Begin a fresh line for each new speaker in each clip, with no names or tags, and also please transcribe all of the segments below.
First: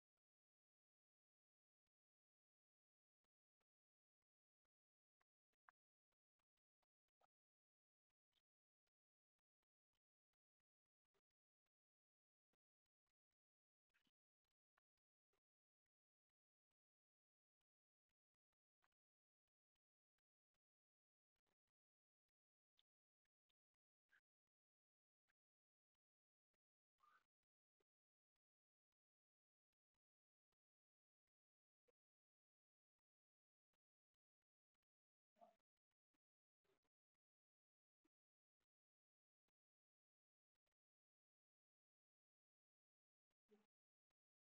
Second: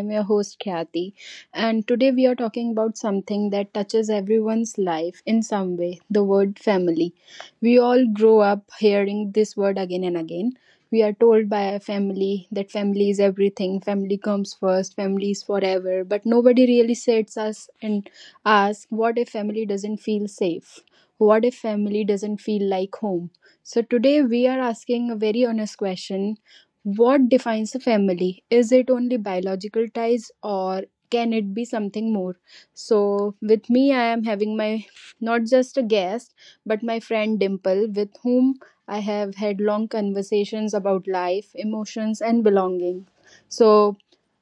am your host, Khyati, and today we are talking about something that touches everyone's life in some way the word family. We all grow up hearing this word again and again. We are told by our family that family is everything, family comes first, family is forever, but nobody really sits us and asks, what if family doesn't feel safe? What if family doesn't feel like home? So today we are asking a very honest question, what defines a family? Is it only biological ties or can it be something more? So with me, I am having my not just a guest but my friend Dimple, with whom I have had long conversations about life, emotions, and belonging. So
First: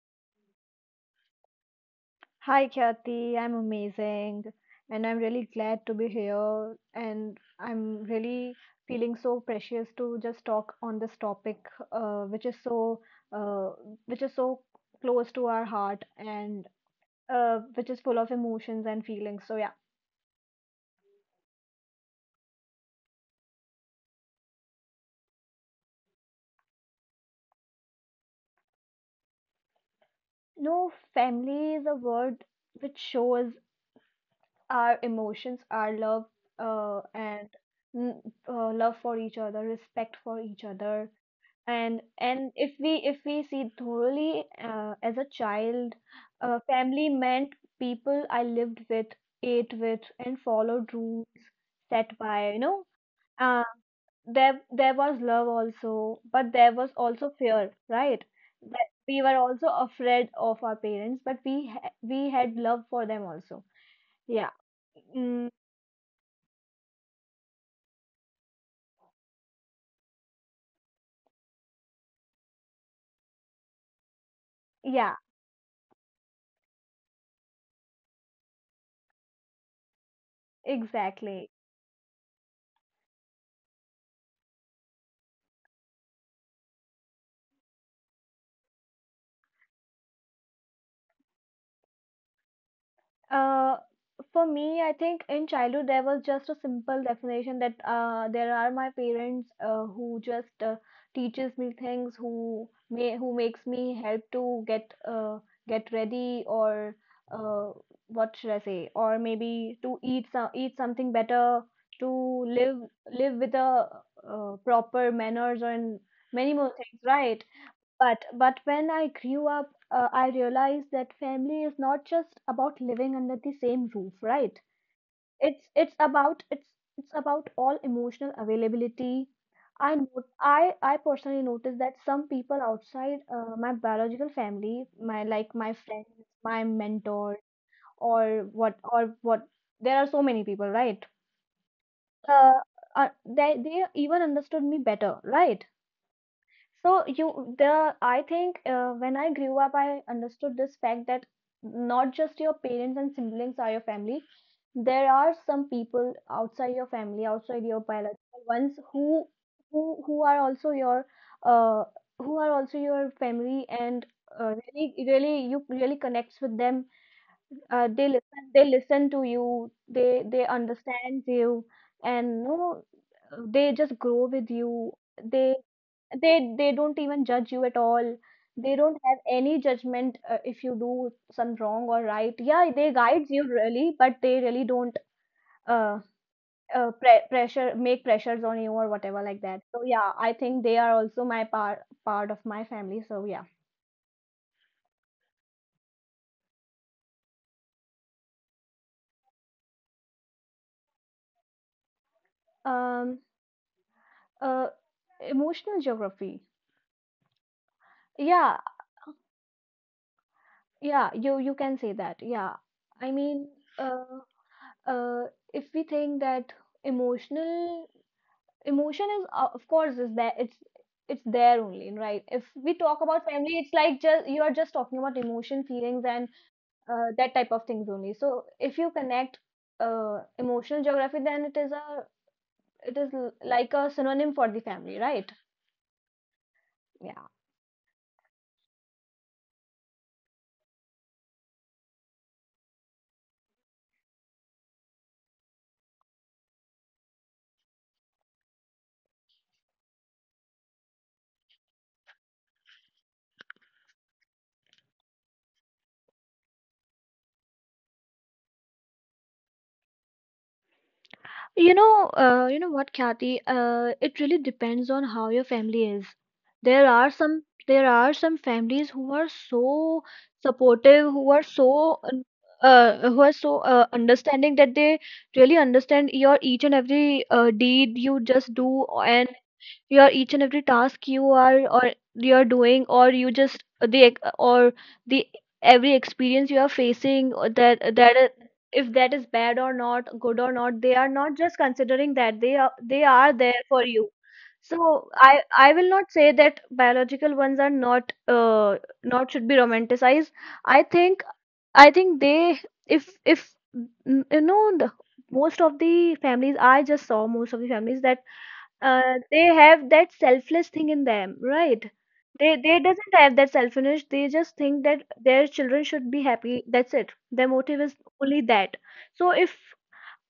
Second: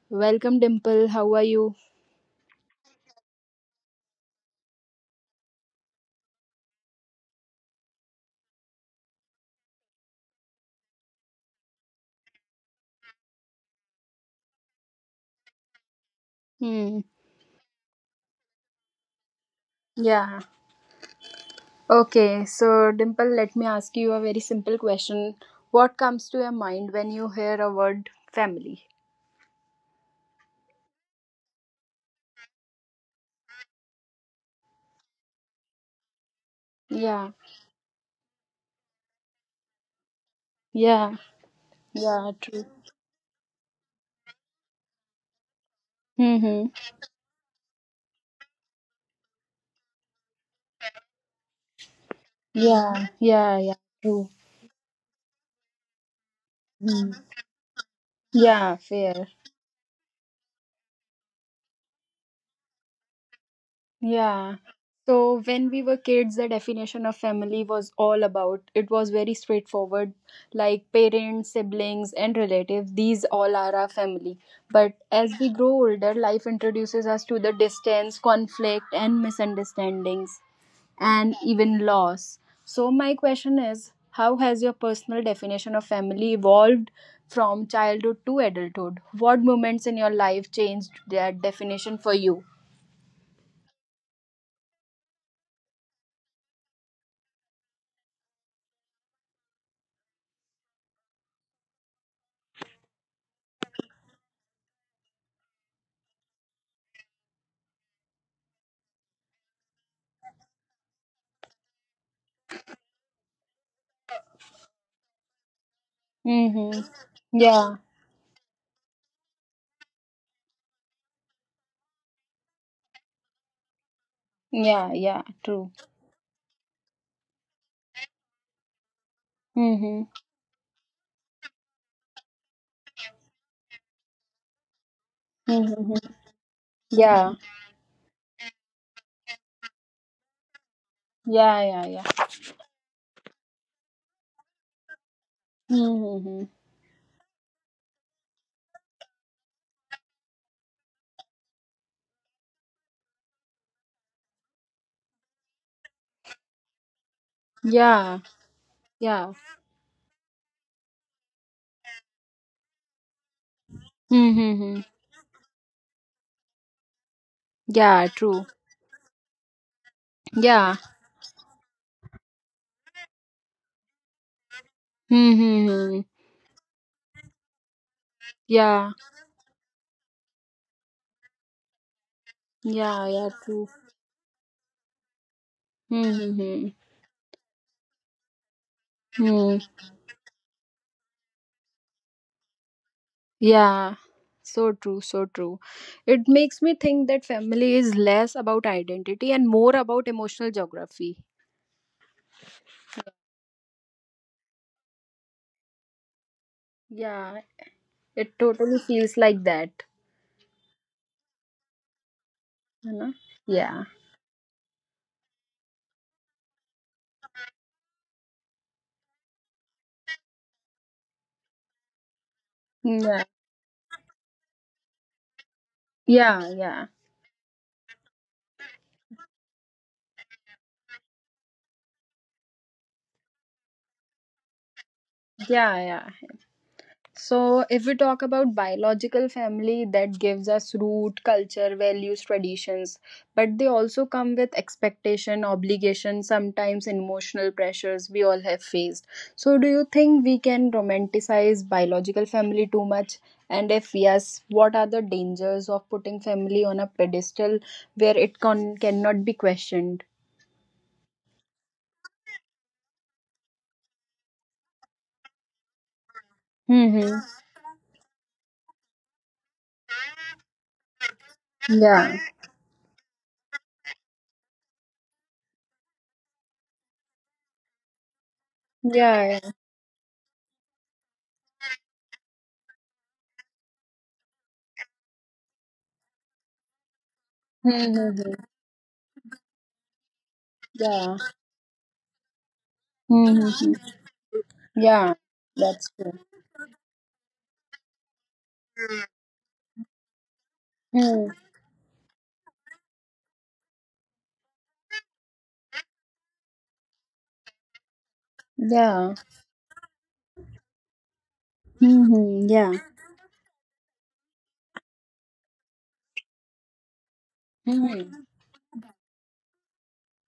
welcome, Dimple. How are you?
Hi, Khyati. I'm amazing and I'm really glad to be here. And I'm really feeling so precious to just talk on this topic, uh, which is so uh, which is so close to our heart and
Hmm.
which is full of emotions and feelings. So yeah,
Yeah. Okay. So, Dimple, let me ask you a very simple question. What comes to your mind when you hear a word family?
no, family is a word which shows our emotions, our love,
Yeah.
and mm, love for each other, respect for each other
Yeah.
and
Yeah,
and
true.
if we if we see thoroughly as a child
Mm-hmm.
family meant people I lived with, ate with, and followed rules set by
Yeah, yeah,
uh,
yeah, true.
there was love also, but there was
Mm.
also fear, right,
Yeah,
that we
fair.
were also afraid of our parents, but we had love for them also, yeah.
Yeah. So
mm,
when we were kids, the definition of family was all about. It was very straightforward, like parents, siblings, and relatives. These all are our family. But
yeah,
as we grow older, life introduces us to the distance, conflict, and misunderstandings, and
exactly.
even loss. So my question is, how has your personal definition of family evolved from childhood to adulthood? What moments in your life changed that definition for you?
Uh, for me, I think in childhood there was just a simple definition that there are my parents who just teaches me things, who makes me help to get ready, or uh, what should I say, or maybe to eat something better, to live live with a proper manners and many more
Mm-hmm.
things, right?
Yeah,
But when I grew up, I realized that family is not just about living under the same roof, right?
yeah, yeah,
It's
true.
it's about it's it's about all emotional availability. I
Mm-hmm.
not, I personally noticed that some people outside my biological family, my friends,
Mm-hmm.
my
Yeah,
mentor, or what, there are so many people, right?
yeah, yeah, yeah.
Uh, they even understood me better, right?
Mm-hmm.
So you the I think when I grew up, I understood this fact that not just your parents and siblings are your family. There are some people outside your family, outside your
Yeah,
biological ones,
yeah.
who are also your uh who are also your family and
Mm-hmm.
really really you really connects with them.
Yeah, true.
They listen to you. They
Yeah.
understand you and you know, they just grow with you. They
Mm-hmm.
they don't even judge you at all, they
Yeah,
don't have any judgment. If you do some wrong or right, yeah, they
yeah,
guide
yeah,
you
true.
really, but they really don't uh,
Mm-hmm.
pressure make pressures on you or whatever like that.
Mm.
So yeah, I think they are also my part part of my family, so yeah.
Yeah, so true, so true. It makes me think that family is less about identity and more about emotional geography.
um uh emotional geography,
Yeah, it
yeah,
totally feels like that.
yeah, you can say that, yeah.
You
I
know?
mean
Yeah.
uh uh if we think that emotional emotion is, of course, is there, it's there only, right? If we talk about
Yeah.
family, it's like just you are just talking about emotion feelings and
Yeah, yeah.
that type of things only. So if you connect emotional geography, then it is a, like a synonym for the family, right?
Yeah, yeah.
Yeah.
So if we talk about biological family, that gives us root, culture, values, traditions, but they also come with expectation, obligation, sometimes emotional pressures we all have faced. So do you think we can romanticize biological family too much? And if yes, what are the dangers of putting family on a pedestal where it cannot be questioned?
You know what, Kathy? It really depends on how your family is. There are
Mm-hmm.
some there are some families who are so supportive,
Yeah.
who are so understanding that they really understand your each and every deed you just do, and
Yeah. Yeah.
your each and every task you are or you're doing, or you just or the every experience you are facing, or
Mm-hmm.
if that is bad or not good or not, they are
Yeah.
not just considering that, they are there
Mm-hmm.
for you. So
Yeah.
i I will
That's
not
true.
say that biological ones are not not should be romanticized. i think
Mm,
I think they, if, you know the, most of the families that
yeah.
they have that selfless thing in them, right?
Mm-hmm, yeah.
They doesn't have that selfishness. They just think that their children should be happy. That's it. Their motive is
Mm-hmm.
only that. So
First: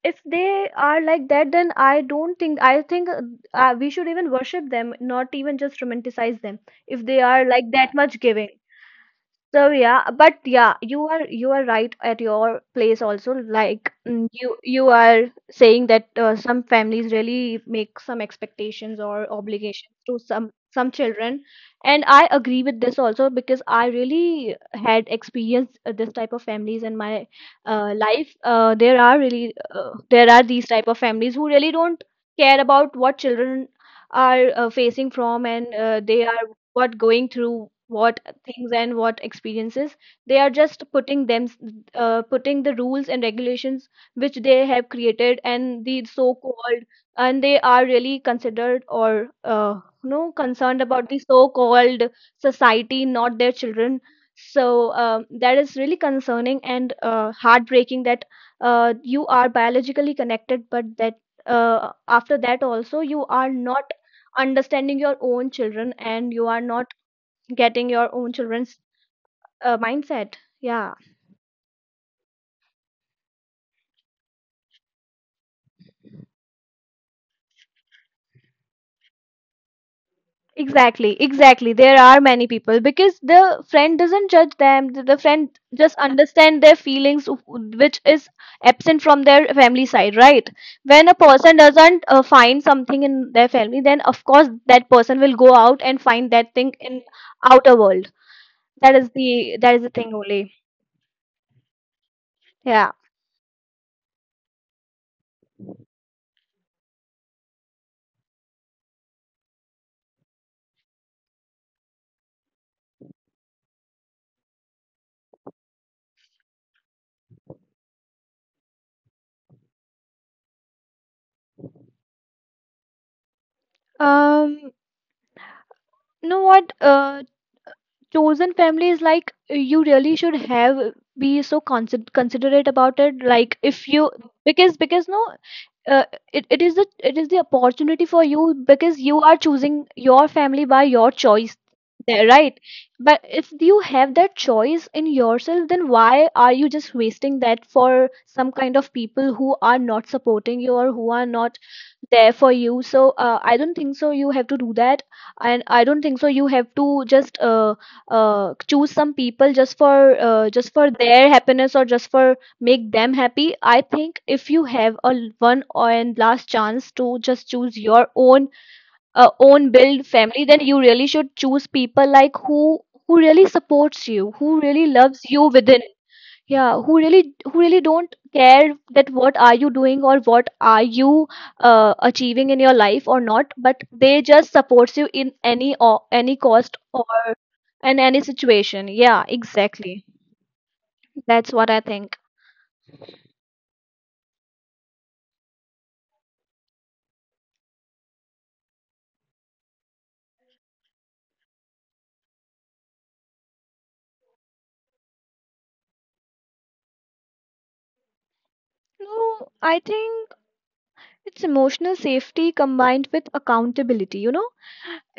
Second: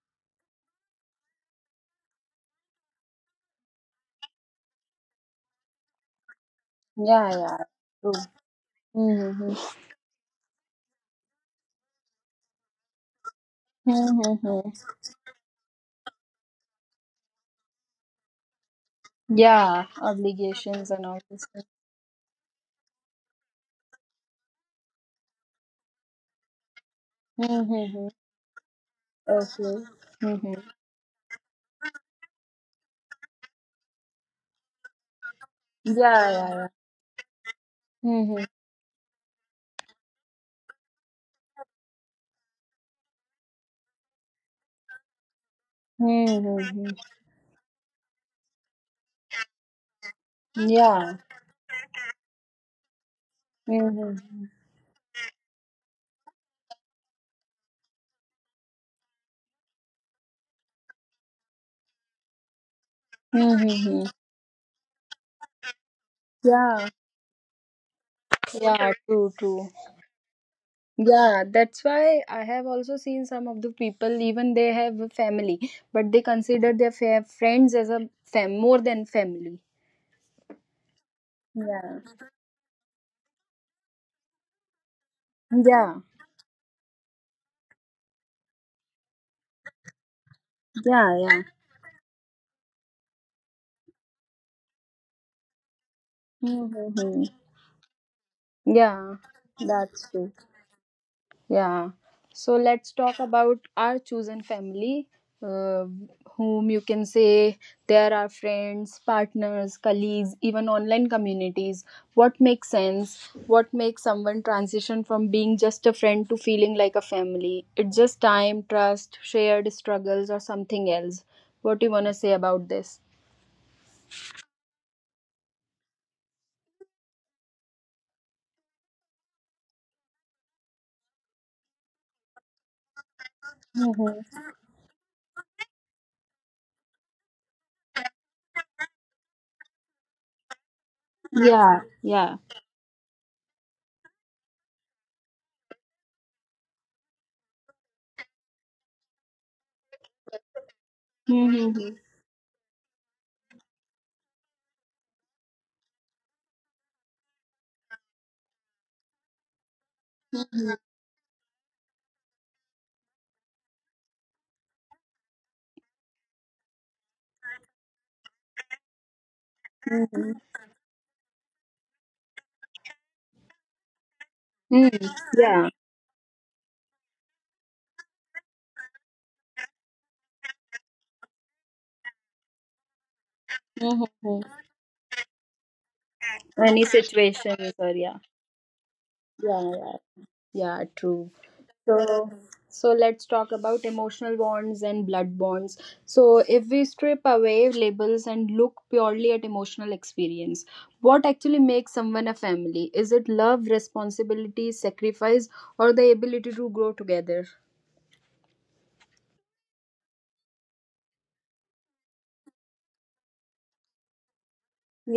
if they are like that, then I don't think I think we should even worship them, not even just romanticize them, if they
Yeah,
are
yeah.
like that
True.
much giving.
Mm-hmm.
So yeah, but yeah, you are right at your place also. Like you
Mm-hmm.
you are saying that some families really make some expectations or
Yeah,
obligations to some
obligations and all
children,
this thing.
and I agree with this also, because I really had experienced this type of families in my
Mm-hmm.
life. There are really
Okay.
there are
Mm-hmm.
these type of families who really don't care about what children are facing from, and
Yeah,
they are
yeah, yeah.
what going through what
Mm-hmm.
things and what experiences, they are just putting them putting the rules and regulations which they have created, and the so called,
Mm-hmm.
and they are really considered or you know concerned about the
Yeah.
so called society, not their children.
Mm-hmm.
So that is really concerning and heartbreaking, that you are biologically connected, but that after that also you are not
Mm-hmm.
understanding your own children, and you are
Yeah.
not getting your own children's
Yeah, true, true.
mindset. Yeah,
Yeah, that's why I have also seen some of the people, even they have a family, but they consider their friends as a fam more than family.
exactly, exactly. There
Yeah.
are many people because the friend doesn't judge them, the friend just
Yeah,
understand their feelings, which is absent from their family side, right? When a
yeah, yeah.
person doesn't find something in their family, then of course that person will go out and find that thing in
Mm-hmm.
outer world. That is
Yeah,
the, that is the
that's
thing
true.
only.
Yeah. So let's
Yeah.
talk about our chosen family, uh, whom you can say they are our friends, partners, colleagues, even online communities. What makes sense? What makes someone transition from being just a friend to feeling like a family? It's just time, trust, shared struggles, or something else. What do you want to say about this?
um you know what chosen family is like, you really should have, considerate about it. Like if you,
Mm-hmm.
because no, uh, it, it is the, it is the opportunity for you, because you are choosing your family by your choice
Yeah,
there,
yeah.
right? But if you have that choice in yourself, then why are you just wasting that for some kind of people who are not supporting you or who are not
Mm-hmm.
there for you? So I don't think so you have to do that, and I don't think so you have to just choose some people just for their happiness, or just for make them happy. I think if you have a, one and last chance to just choose your own own build family, then you really should choose people like who really supports you, who really
Mm,
loves you
yeah.
within. Yeah, who really don't care that what are you doing or what are you achieving in your life or not, but they
Mm-hmm.
just supports you in any or any cost,
Any
or
situations or
in
yeah.
any situation. Yeah,
Yeah, yeah.
exactly.
Yeah, true.
That's what I think.
So let's talk about emotional bonds and blood bonds. So if we strip away labels and look purely at emotional experience, what actually makes someone a family? Is it love, responsibility, sacrifice, or the ability to grow together?
No, I think it's emotional safety combined with accountability, you know?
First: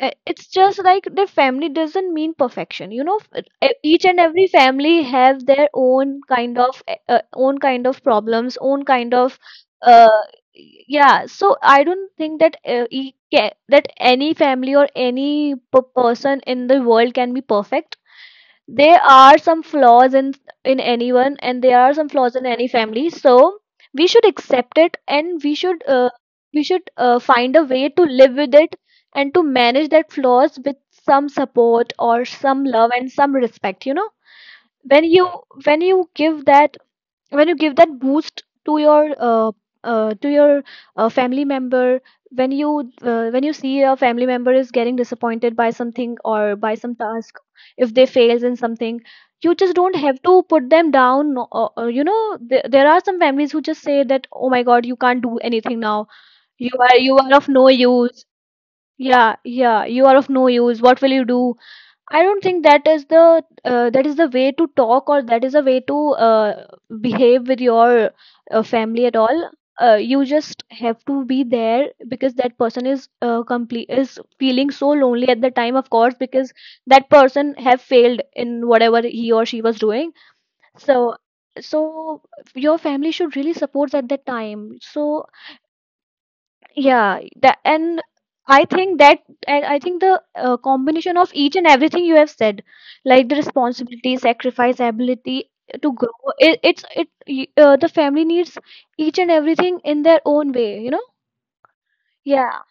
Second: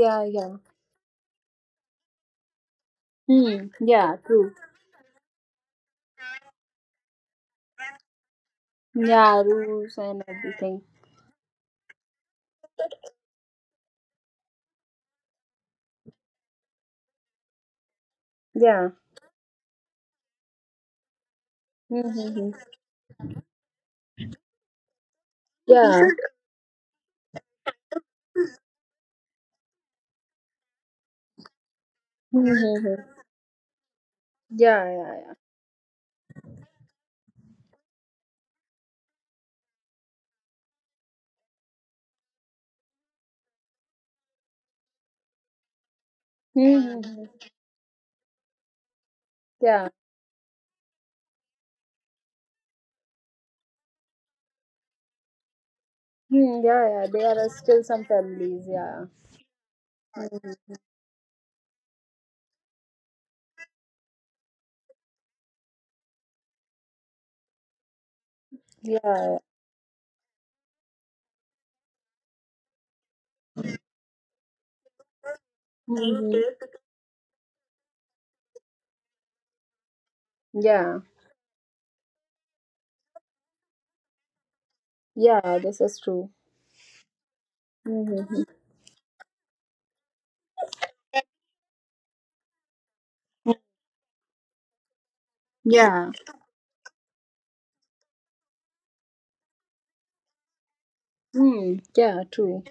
It's
yeah.
just like the family doesn't mean perfection, you know?
Hmm.
Each
Yeah,
and every
true.
family have their own kind of problems, own kind of
Yeah, rules
uh,
and everything.
yeah. So I don't think that that any family or any p person in the world can be perfect.
Yeah.
There are some flaws in anyone, and there are some flaws in
Mm-hmm.
any family, so we should accept it, and we should find a way to live with it, and to manage that flaws with some support or some love
Yeah.
and some respect, you know?
Yeah,
When
yeah,
you,
yeah.
when you give that, when you give that boost to your family member, when you see a family member is getting disappointed by something or by some
Hmm.
task,
Hmm.
if they fails in something, you just
Yeah.
don't have to put them down. You know, there are some families who just say that, oh my god, you can't do anything now,
Hmm,
you
yeah,
are,
yeah.
you are
There
of
are
no
still some
use.
families. Yeah.
Yeah, yeah, you are of no use, what will you do. I don't think that is the, that is the way to talk, or that is a way to behave with your
Yeah.
family at
Yeah.
all. You just have to be there, because that person is complete is feeling so lonely at the time, of course,
Mm-hmm.
because that person have failed in whatever he or she was doing.
Yeah.
So so your family should really support at that time. So
Yeah. This is true.
yeah, that, and
Mm-hmm.
I think that, and I think the combination of each and everything you have said, like the responsibility, sacrifice, ability to
Yeah.
grow, it's the family needs each and everything in their own way, you know?
Mm, yeah.
Yeah,
True.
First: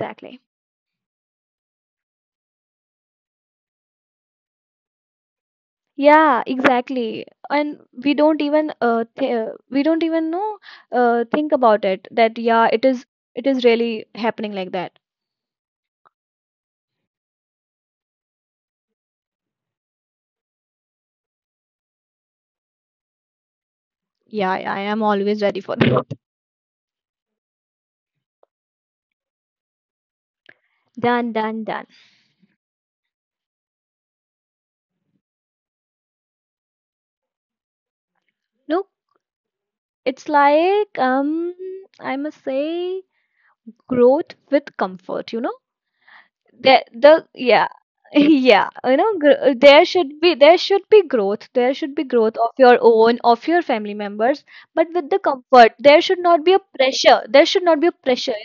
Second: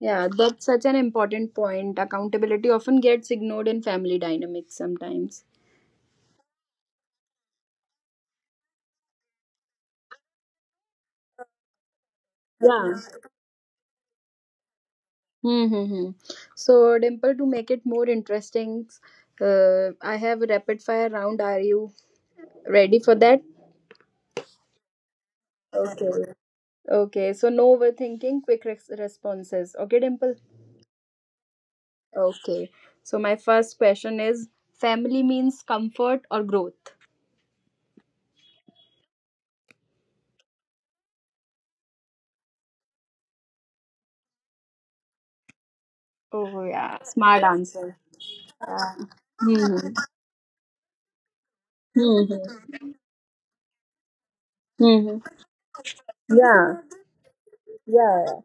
Yeah. That's such an important point. Accountability often gets ignored in family dynamics sometimes.
Yeah, exactly. And we don't even th we don't even know, think about it that yeah, it
Yeah.
is, it is really happening like that.
Mm-hmm. So, Dimple, to make it more interesting, I have a rapid fire round. Are you ready for that?
Yeah, I am always ready for that.
Okay. Okay, so no overthinking, quick responses. Okay, Dimple?
Done, done, done.
Okay. So my first question is, family means comfort or growth?
No. It's like, I must say growth with comfort, you know?
Oh,
There
yeah.
the
Smart
yeah.
answer.
Yeah,
Yeah.
you know,
Hmm.
there should be, there should be growth. There should be growth of
Hmm.
your own, of your family members, but with
Hmm.
the comfort, there should not be a
Yeah.
pressure. There should not be a
Yeah.
pressure.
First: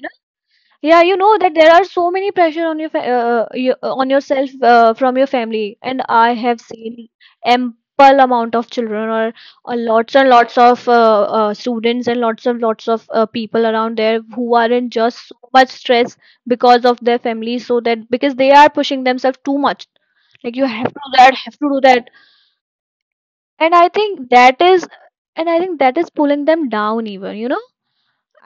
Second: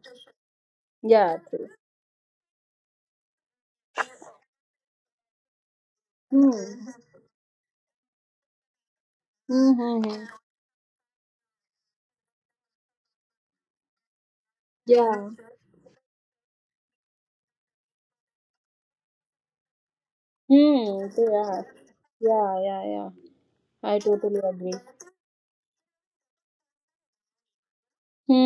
Yeah, you know
Yeah.
that
True.
there are so many pressure on you, on yourself from your family, and I
Hmm.
have seen ample amount of children or lots
Mm-hmm.
and lots of students and lots of people around there who are in just
Yeah.
so much stress because of their families, so that because they are pushing themselves too much. Like you have
Hmm.
to do
They
that, have
are.
to do that,
Yeah. Yeah. Yeah.
and I
I
think
totally
that
agree.
is, and I think that is pulling them down even, you know.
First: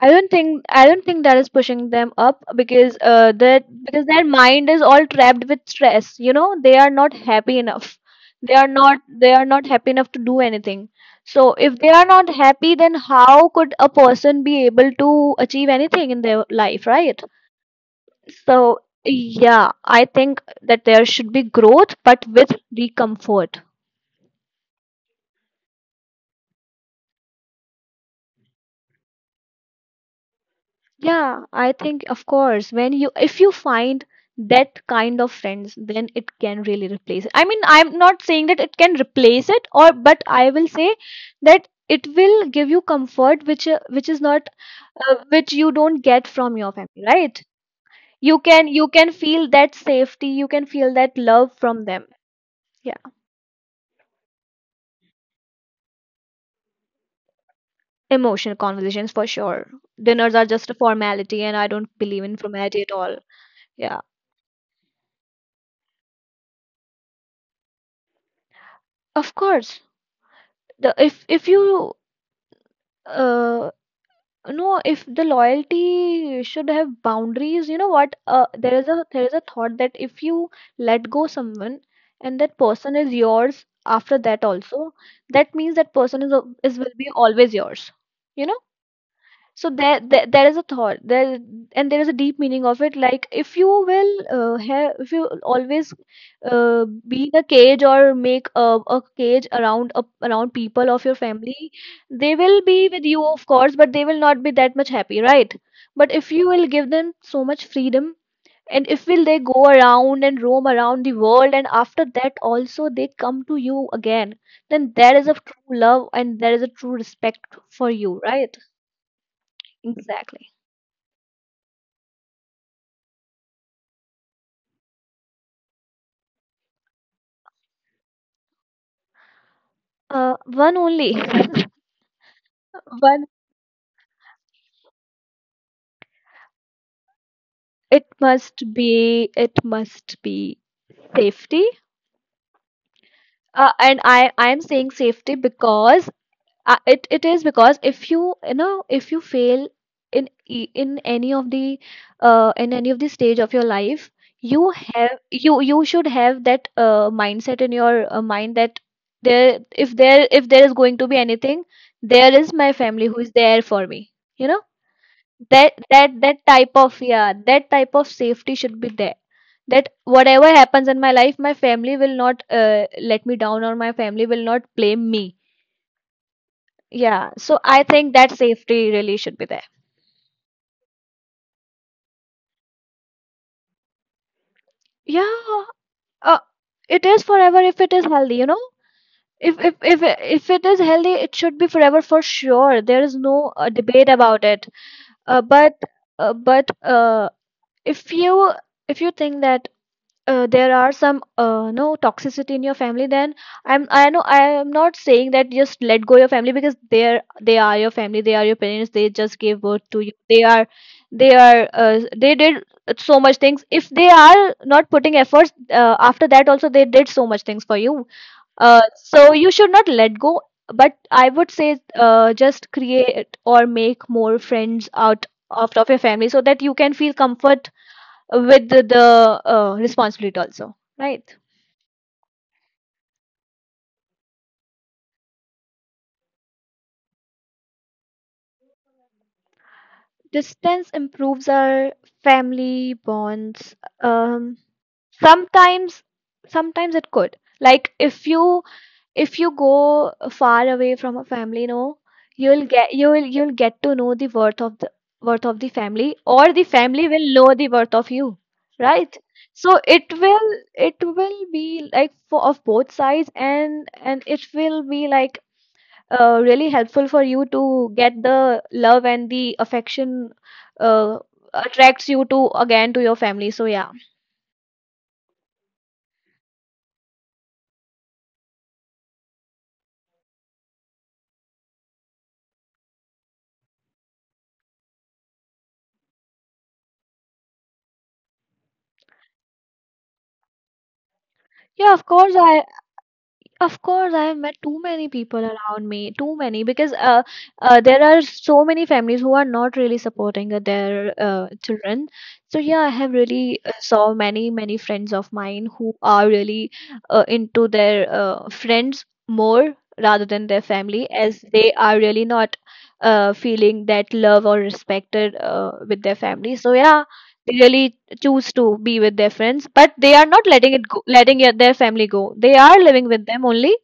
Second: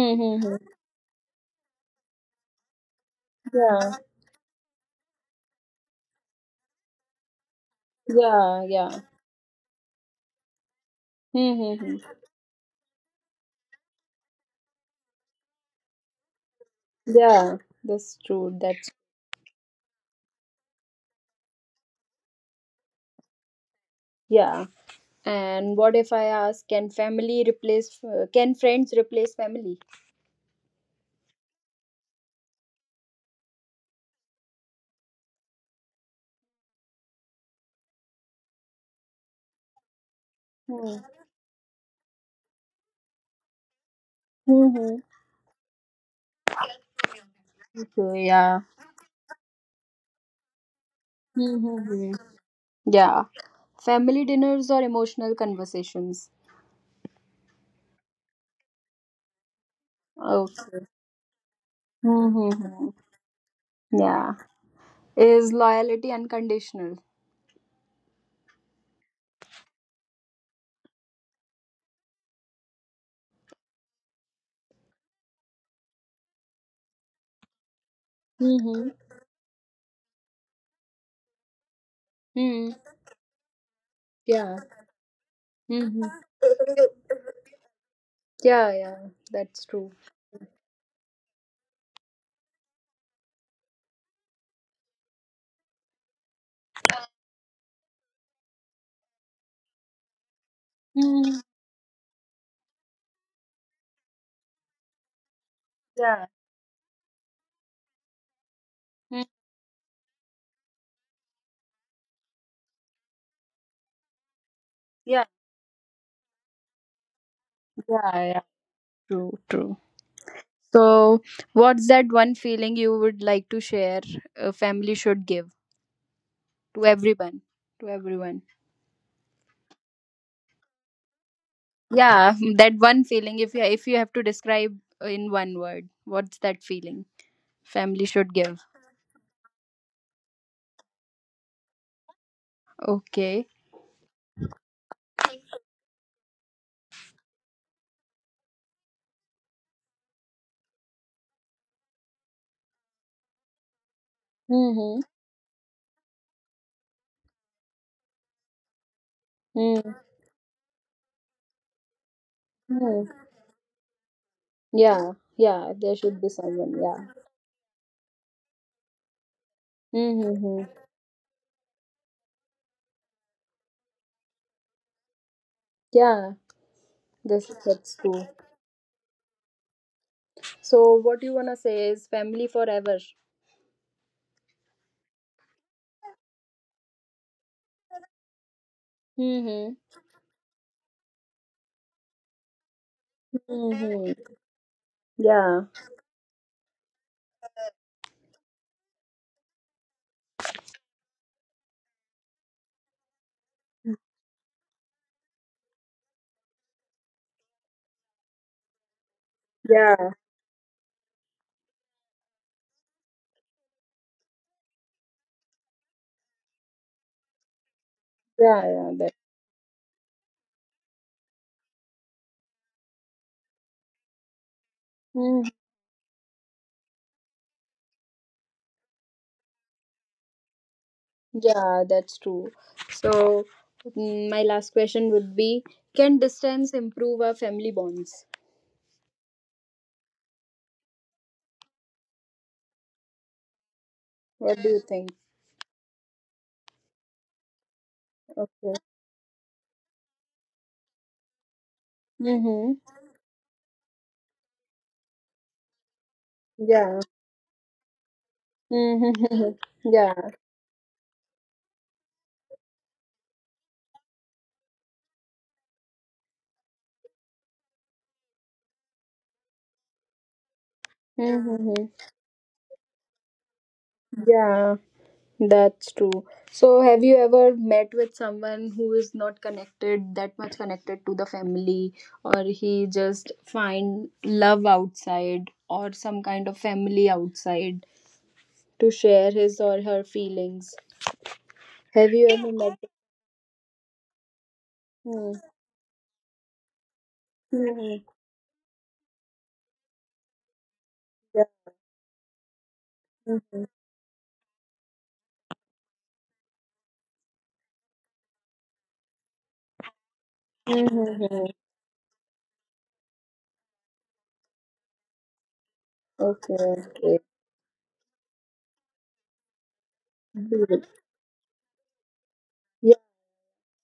I don't think that is pushing them up because that
Yeah.
because their mind is all trapped with stress. You know, they are not happy enough.
Yeah. Yeah.
They are not happy enough to do anything. So if they
Mm-hmm.
are not happy, then how could a person be able to achieve anything in their life, right?
Yeah. That's true.
So
That's
yeah, I think that there should be growth, but with discomfort.
yeah. And what if I ask, can family replace, can friends replace family?
Yeah, I think of course when you if you find that kind of friends, then it can really replace it. I mean, I'm not saying that it can replace it or but I will say
Hmm.
that it will give you comfort which is not
Hmm.
which you don't get from your family, right?
Okay, yeah.
You can feel that safety, you can feel that love from them.
Mm-hmm.
Yeah.
Yeah. Family dinners or emotional conversations?
Emotional conversations for sure. Dinners are just a
Okay.
formality and I don't believe in formality
Mm-hmm.
at all. Yeah.
Yeah. Is loyalty unconditional?
Of course. The if you uh, no if the loyalty should have boundaries, you know what,
Mm-hmm.
there is a thought that if you let go someone and that
Mm-hmm.
person is yours after that
Yeah.
also, that means that
Mm-hmm.
person is will be always yours, you know.
Yeah, yeah. That's
So
true.
there is a thought there, and there is a deep meaning of it. Like if you will if you always be in a cage or make a cage around around people of your
Mm-hmm.
family, they will be with you, of course, but they will not be that much happy, right? But
Yeah.
if you will give them so much freedom, and if will
Mm.
they go around and roam around the world, and after that also they come to you again, then there
Yeah.
is a true love and there is a true respect for
Yeah,
you,
yeah.
right?
True, true.
Exactly.
So what's that one feeling you would like to share a family should give to everyone? To everyone.
One only.
Yeah, that one
One.
feeling. If you have to describe in one word, what's that feeling
It
family should give?
must be. It must be safety.
Okay.
And I am saying safety because it is because if you, you know, if you fail in any of the in any of the stage of your life, you
Mm-hmm.
have you, you should have that mindset in your mind that there if there if there is going to be anything, there is my family who
Mm-hmm.
is there for me, you know.
Yeah, yeah. There should be
That type
someone.
of
Yeah.
yeah, that type of safety should be there, that whatever
Mm-hmm.
happens in my life, my family will not let me down or my family will not blame me.
Yeah.
Yeah,
This
so I
that's
think
true.
that safety really should be there.
So what you wanna say is family forever.
Yeah, uh, it is forever if it is healthy, you know. if
Mm-hmm.
if if if it is healthy, it should be forever, for sure. There is no debate
Mm-hmm.
about it. Uh,
Yeah.
but but if you think that there are some, no, toxicity in your family, then I know I am not saying that just let go your family because they are your family, they are your parents, they just gave birth to
Yeah.
you, they are, they did so much things. If they are not putting efforts, after that also they did so much things for you,
Yeah. Yeah.
so you should not let go. But I would say, just create or make more friends
That.
out of your family so that you can feel comfort with the responsibility also. Right.
Yeah, that's true. So, mm, my last question would be, can distance improve our family bonds?
Distance improves our family bonds. Um,
What do you think?
sometimes, sometimes it could. Like
Okay.
if you go far away from a family, no,
Mm-hmm.
you'll get to know the worth of the family, or the
Yeah.
family will know the worth of you. Right.
Mm-hmm.
So it
Yeah.
will be like for of both sides, and it will be like really helpful for you to get the love and the affection uh,
Mm-hmm.
attracts you to again to your family. So yeah.
Yeah, that's true. So have you ever met with someone who is not connected that much connected to the family, or he just find love outside, or some kind of family outside to share his or her feelings?
Yeah, of
Have you
course,
ever
I
met
of course, I have met too many
Mm,
people around me, too many, because there
mhm,
are so many families who are not really supporting their
yeah,
children. So yeah, I have really
mhm,
saw many friends of mine who are really into their friends more rather than their family, as
mhm,
they are really not feeling that love or respected with their family.
okay,
So yeah,
okay.
they really choose to be with their friends, but they are not letting it
Good.
go, their family go. They are
Yeah.
living with them only,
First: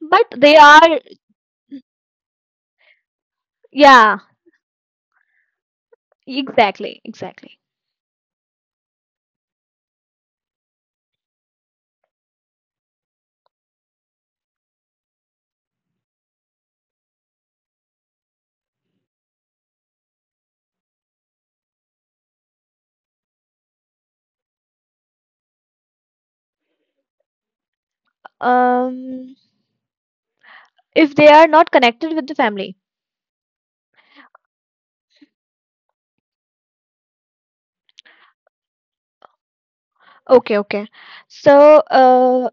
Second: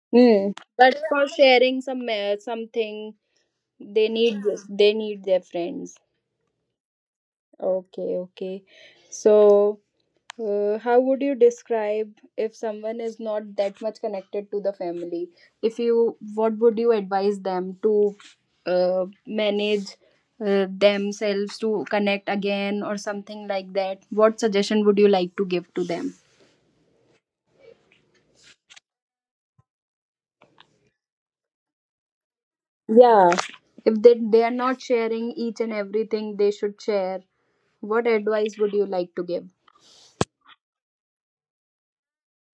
but they
Mm. But
are,
for sharing some something, they
yeah,
need they need their friends.
exactly.
Okay, okay. So how would you describe if someone is not that much connected to the family? If you, what would you advise them to manage themselves to connect again or something like that? What suggestion would you like to give to them?
um if they are not connected with the family,
Yeah, if they are not sharing each and everything they should share, what advice would you like to give?
okay, okay. So uh,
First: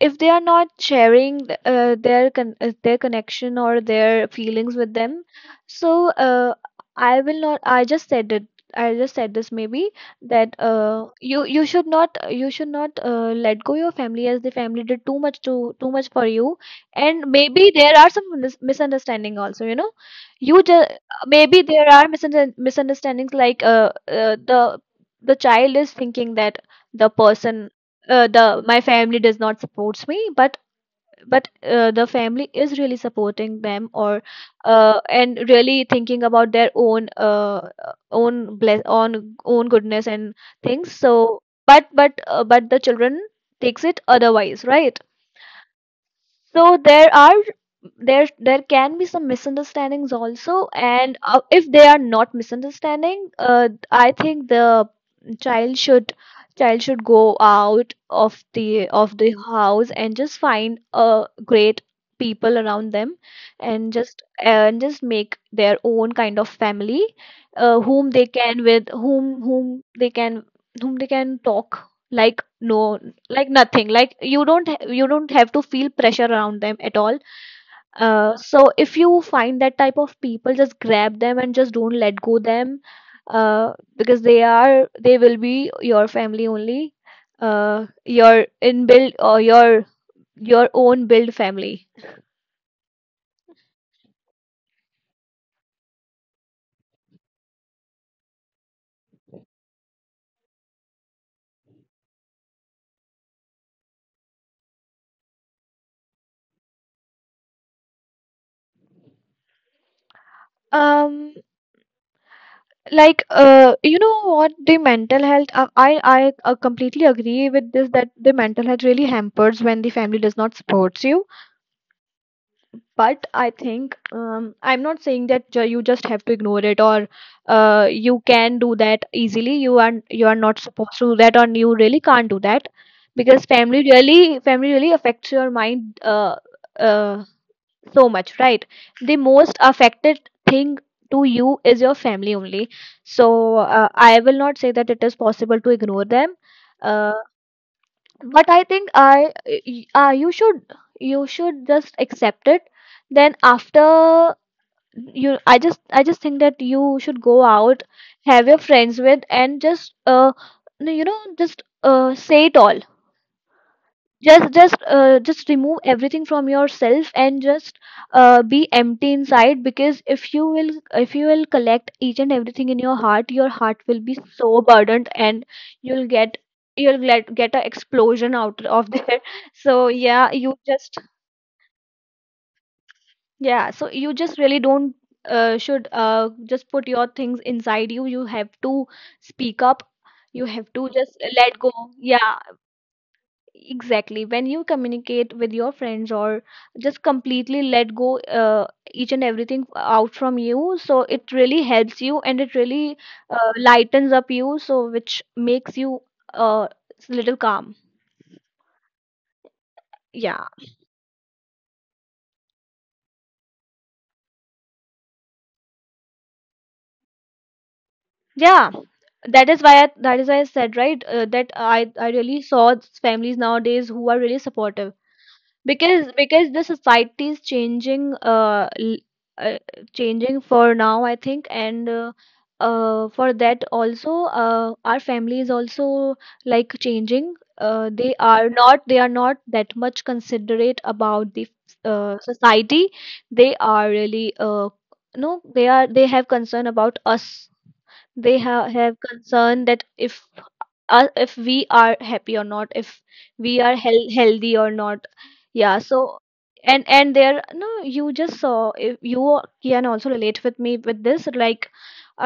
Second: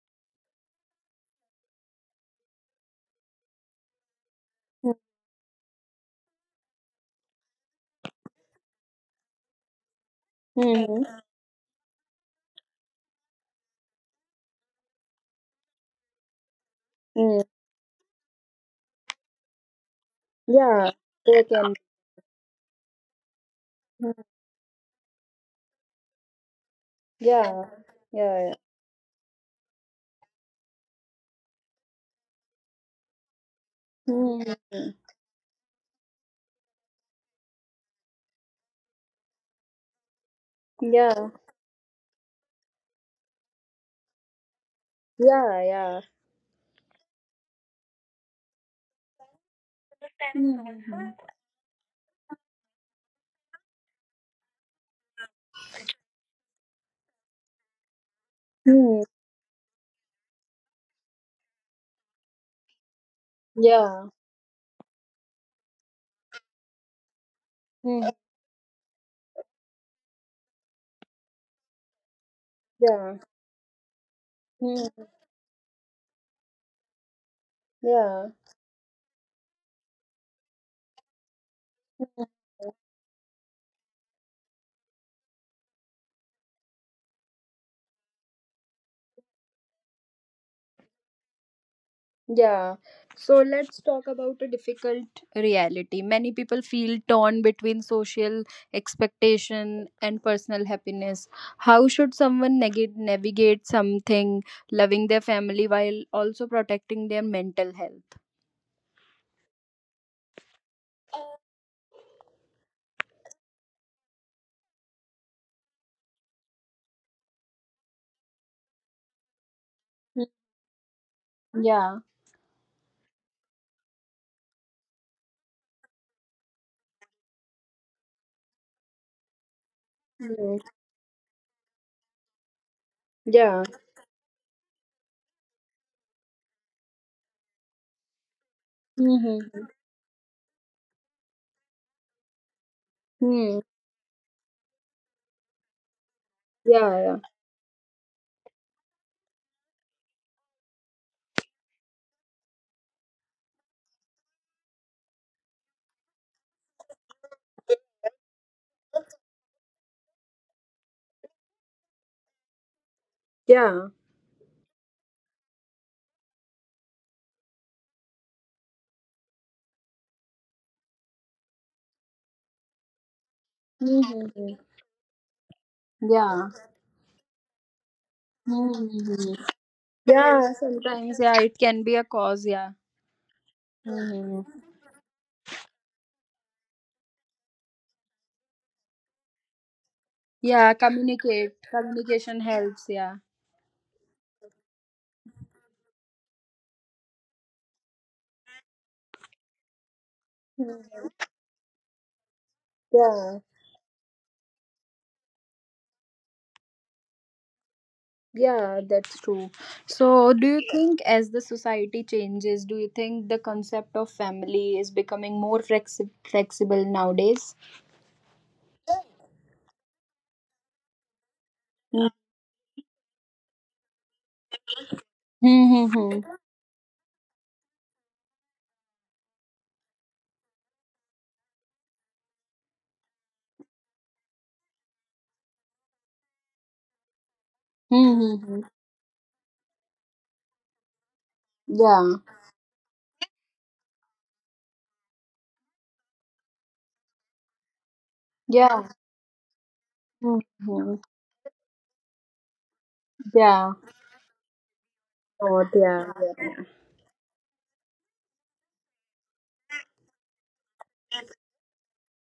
if they are not sharing their their connection or their feelings with them, so I will not I just said it, I just said this, maybe, that
Hmm,
you should not, you should not, let go your family, as the family did too much for you. And
hmm,
maybe there are some misunderstanding also, you know. You
yeah,
just,
they
maybe
can,
there are misunderstandings, like, the child is thinking that the
yeah,
person,
yeah, yeah.
the my family does not supports me, but the family is really supporting them, or
Hmm, hmm,
and really thinking about their own own bless on own goodness and things,
yeah,
so but the children takes it otherwise, right.
yeah, yeah.
So there can be some misunderstandings also,
Hmm, hmm,
and if they are not misunderstanding, I think the child should child should go out
hmm,
of the house and just find a great people around them, and
yeah.
just make their own kind of family,
Hmm,
whom they can, with whom they can, whom they can talk, like no
yeah.
like nothing, like you don't ha-
Hmm,
you don't have to feel pressure around them at all. So if you find that type of people, just grab them and just don't let go
yeah.
them, because they will be your family only, your inbuilt or your own build family.
Yeah. So let's talk about a difficult reality. Many people feel torn between social expectation and personal happiness. How should someone navigate something loving their family while also protecting their mental health?
um like, you know what, the mental health, I completely agree with this, that the mental health really hampers when the family
Mm,
does not support you.
yeah.
But I think, I'm not saying that you just have to ignore it, or you can do that easily. You are, you are not
Mm,
supposed to do that, or you really can't do that, because
yeah.
family really affects your mind uh, so much, right. The
Mm-hmm.
most affected thing to you is your family only. So
Mm.
I will not say that it is possible to ignore them.
Yeah.
uh,
Yeah.
but I think, you should, you should just accept it. Then after, you, I just think that you should go out, have your friends with, and just, you know, just, say it all.
Yeah.
Just just remove everything from yourself and just be empty inside, because if you will collect each and everything in your heart, your heart will be
Mm-hmm.
so burdened, and you'll get
Yeah.
you'll get an explosion out of there
Mm-hmm.
so yeah, you
Yeah.
just,
Sometimes, yeah, it can be a cause. Yeah.
yeah, so you just
Mm-hmm.
really don't should, just put your things inside you. You have to speak up, you have
Yeah,
to just let
communicate.
go. Yeah,
Communication helps, yeah.
exactly. When you communicate with your friends or just completely let go, each and everything out from you, so it really helps you, and it really
Yeah,
lightens up you, so which makes you uh, a little calm.
yeah, that's true. So
Yeah.
do you think as the society changes, do you think the concept of family is becoming more flexible nowadays?
Yeah. That is why I said, right, that I really saw families nowadays who are really supportive. because
Mm-hmm.
because the society is changing uh changing for now I think, and for that also our family is also like changing. They are
Mm-hmm.
not, they are not that much considerate about the
Yeah,
society. They are really no they are they have concern about us. They ha-
yeah.
have concern that
Mm-hmm.
if we are happy or not, if we
Yeah.
are healthy or not.
Oh,
Yeah, so.
yeah, yeah.
And there, no, you just saw, if you can also relate with me with this, like,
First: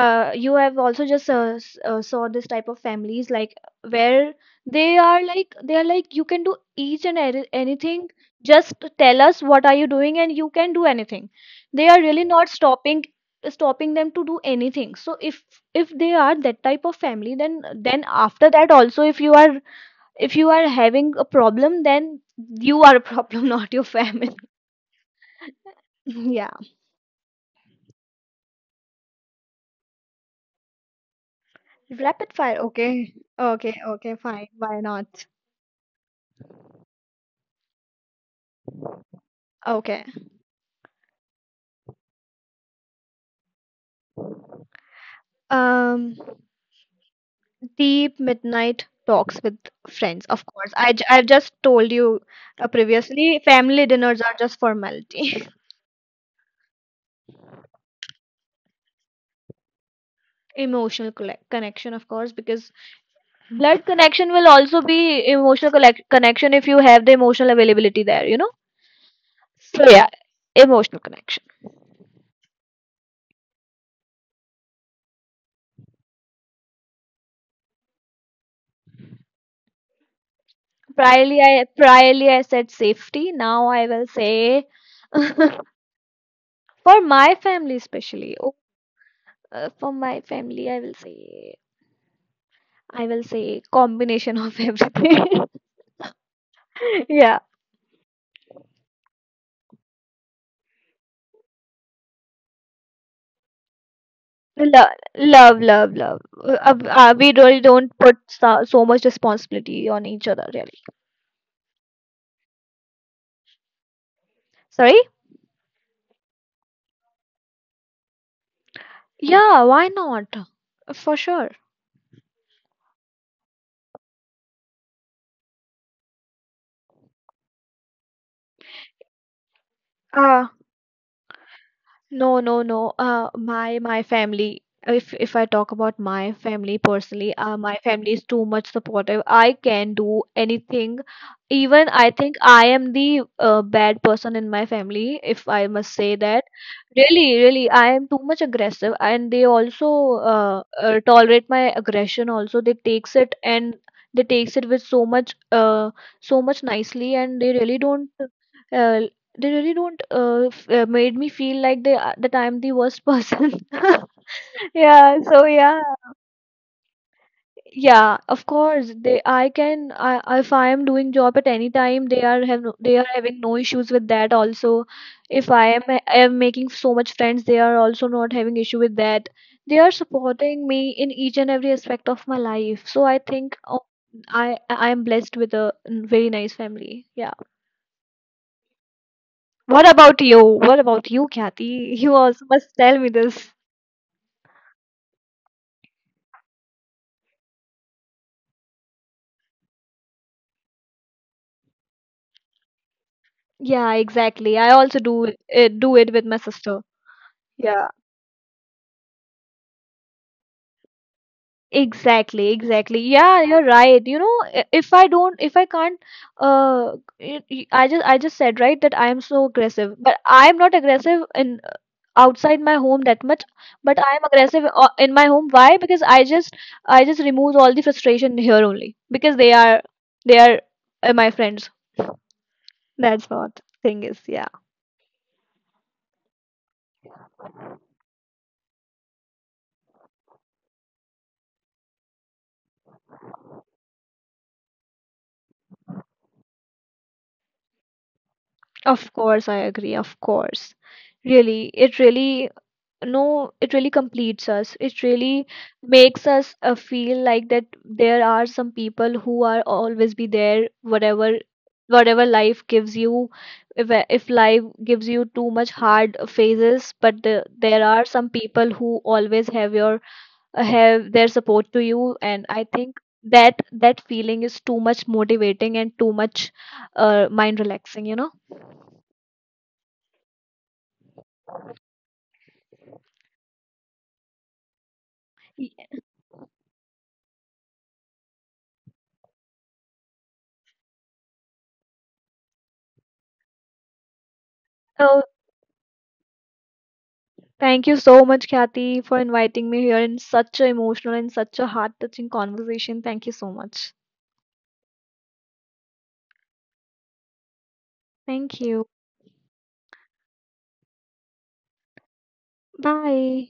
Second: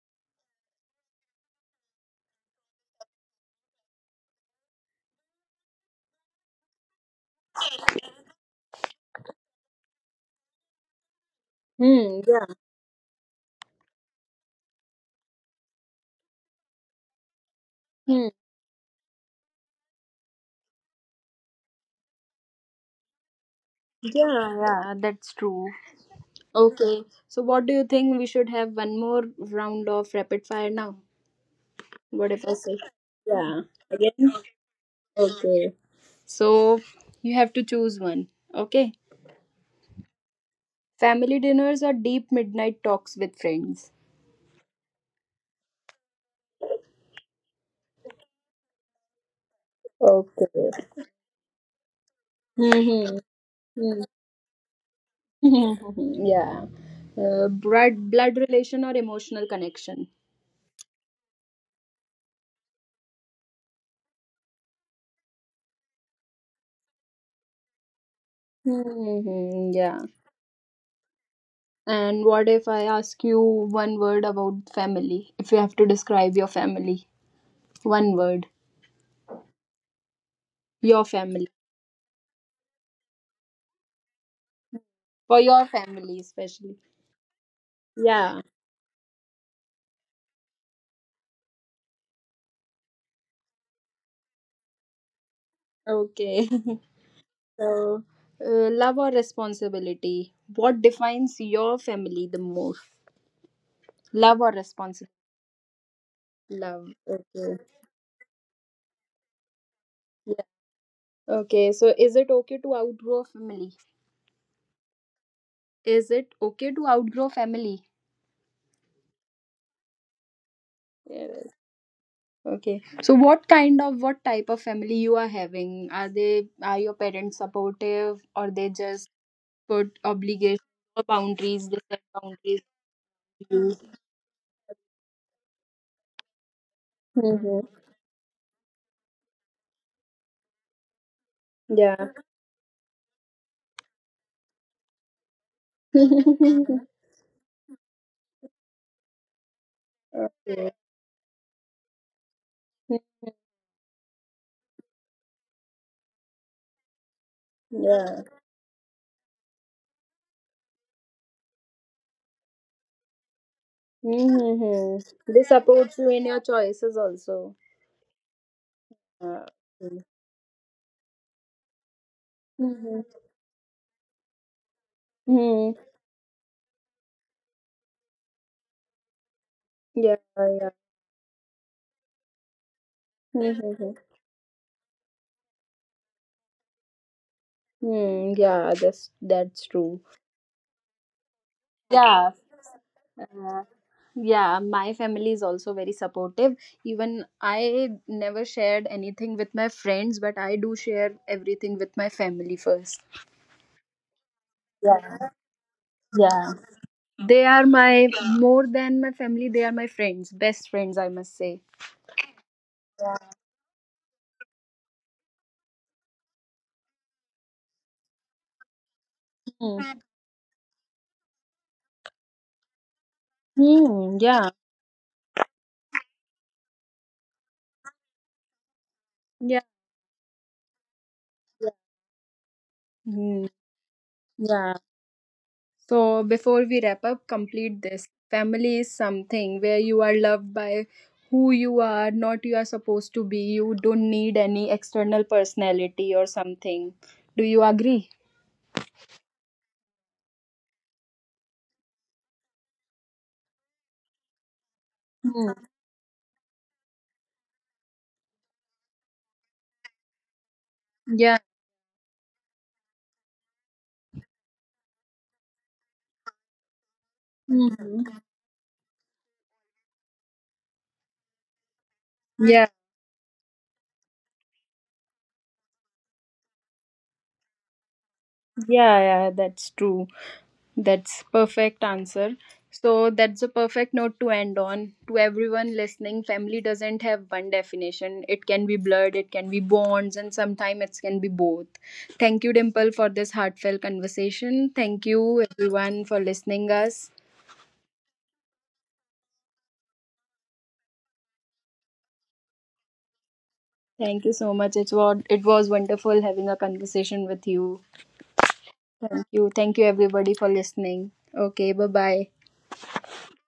you have also just saw this type of families, like, where they are like, they are like you can do each and anything. Just tell us what are you doing, and you can do anything. They are
Hmm.
really
Yeah.
not stopping, stopping them to do anything. So if they are that type of family, then
Hmm.
after that also, if you are, if you are having a problem, then you are a problem not your
Yeah.
family
Yeah, yeah, that's true.
Yeah.
Okay. So what do you think? We should have one more round of rapid fire now.
Rapid
What if I
fire.
say,
Okay.
yeah,
Okay. Okay.
again?
Fine. Why not?
Okay. So you have to choose one. Okay.
Okay.
Family dinners or deep midnight talks with friends?
Um, Deep midnight talks with friends. Of
Okay.
course. I've just told you
Mm-hmm.
previously, family dinners are just formality.
Yeah. Blood, blood relation or emotional connection?
Emotional connection, of course, because blood connection will also be emotional connection if you have the emotional availability there, you know.
Hmm.
So
Yeah.
yeah, emotional connection.
And what if I ask you one word about family? If you have to describe your family, one word, your
priorly
family,
i priorly I said safety, now I will say
for your family especially.
for my family especially,
Yeah.
oh, for my family I will say, I will say combination of everything.
Okay.
Yeah.
So, love or responsibility? What defines your family the most? Love or
love
responsibility?
love love love,
Love.
we
Okay.
really don't put so, so much responsibility on each other,
Yeah.
really.
Okay. So is it okay to outgrow family?
Sorry.
Is it okay to outgrow family?
Yeah, why not? For
Yes.
sure.
Okay. So what kind of what type of family you are having? Are they are your parents supportive, or they just put
Uh,
obligations or boundaries? They set
no, no,
boundaries.
no.
To you.
My my family. If I talk about my family personally,
Mm-hmm.
my family is too much supportive. I can do anything. Even I
Yeah.
think I am the bad person in my family, if I must say that. Really, really, I am too much aggressive, and they also
Okay.
tolerate my aggression. Also, they takes it, and they takes it with so much, so much nicely, and they really don't.
Yeah.
Uh, they really don't made me feel like they that I'm the worst person. Yeah,
Mm-hmm. They
so yeah.
support you in your choices also.
Yeah, of course. They,
Uh,
I can, I if I am doing job at any time, they are have no, they
mm-hmm.
are having no issues with that also. If I
Hmm.
am, I am making so much friends, they are also not having issue with that. They are
Yeah,
supporting
yeah.
me in each and every aspect of my life. So I think, oh,
Mm-hmm.
I am blessed with a very nice family. Yeah.
Mm, yeah, that's
What
true.
about you? What about you, Kathy? You
Yeah.
also must tell me this.
Uh, yeah, my family is also very supportive. Even I never shared anything with my friends, but I do share everything with my family first.
Yeah, exactly. I also do
Yeah,
it, eh, do it with my
yeah.
sister.
They are
Yeah,
my more than my family, they are my friends, best friends, I must say.
exactly, exactly. Yeah, you're right. You know, if I don't, if I can't, uh, I just said right that I am so aggressive,
Hmm.
but I am not aggressive in outside my home that much, but I
Hmm.
am aggressive in my home. Why? Because I just remove all the frustration here only because
Yeah.
they are my friends. That's
Hmm,
what thing is. Yeah.
yeah. So before we wrap up, complete this. Family is something where you are loved by who you are, not you are supposed to be. You don't need any external personality or something. Do you agree?
Of course, I agree. Of course. Really, it really, no, it really completes us. It really
Hmm.
makes us feel like that there are some people who are always be there,
Yeah.
whatever, whatever life gives you. If life gives you too much hard phases, but the, there are
Mhm.
some people who always have your, have their support to you. And
Yeah.
I think that that feeling is too much motivating and too much mind relaxing, you know?
Yeah. Yeah. That's true. That's perfect answer. So that's a perfect note to end on. To everyone
Y-
listening, family doesn't have one definition. It can be blood, it can be bonds, and sometimes it can be both. Thank you, Dimple, for this heartfelt conversation. Thank you everyone for listening us.
Thank you so much, Kathy, for inviting me here in such an emotional and such a heart-touching conversation. Thank you so much.
Thank you so much. It's what it was wonderful having a conversation with you.
Thank you.
Thank you. Thank you everybody for listening. Okay, bye bye.
Bye.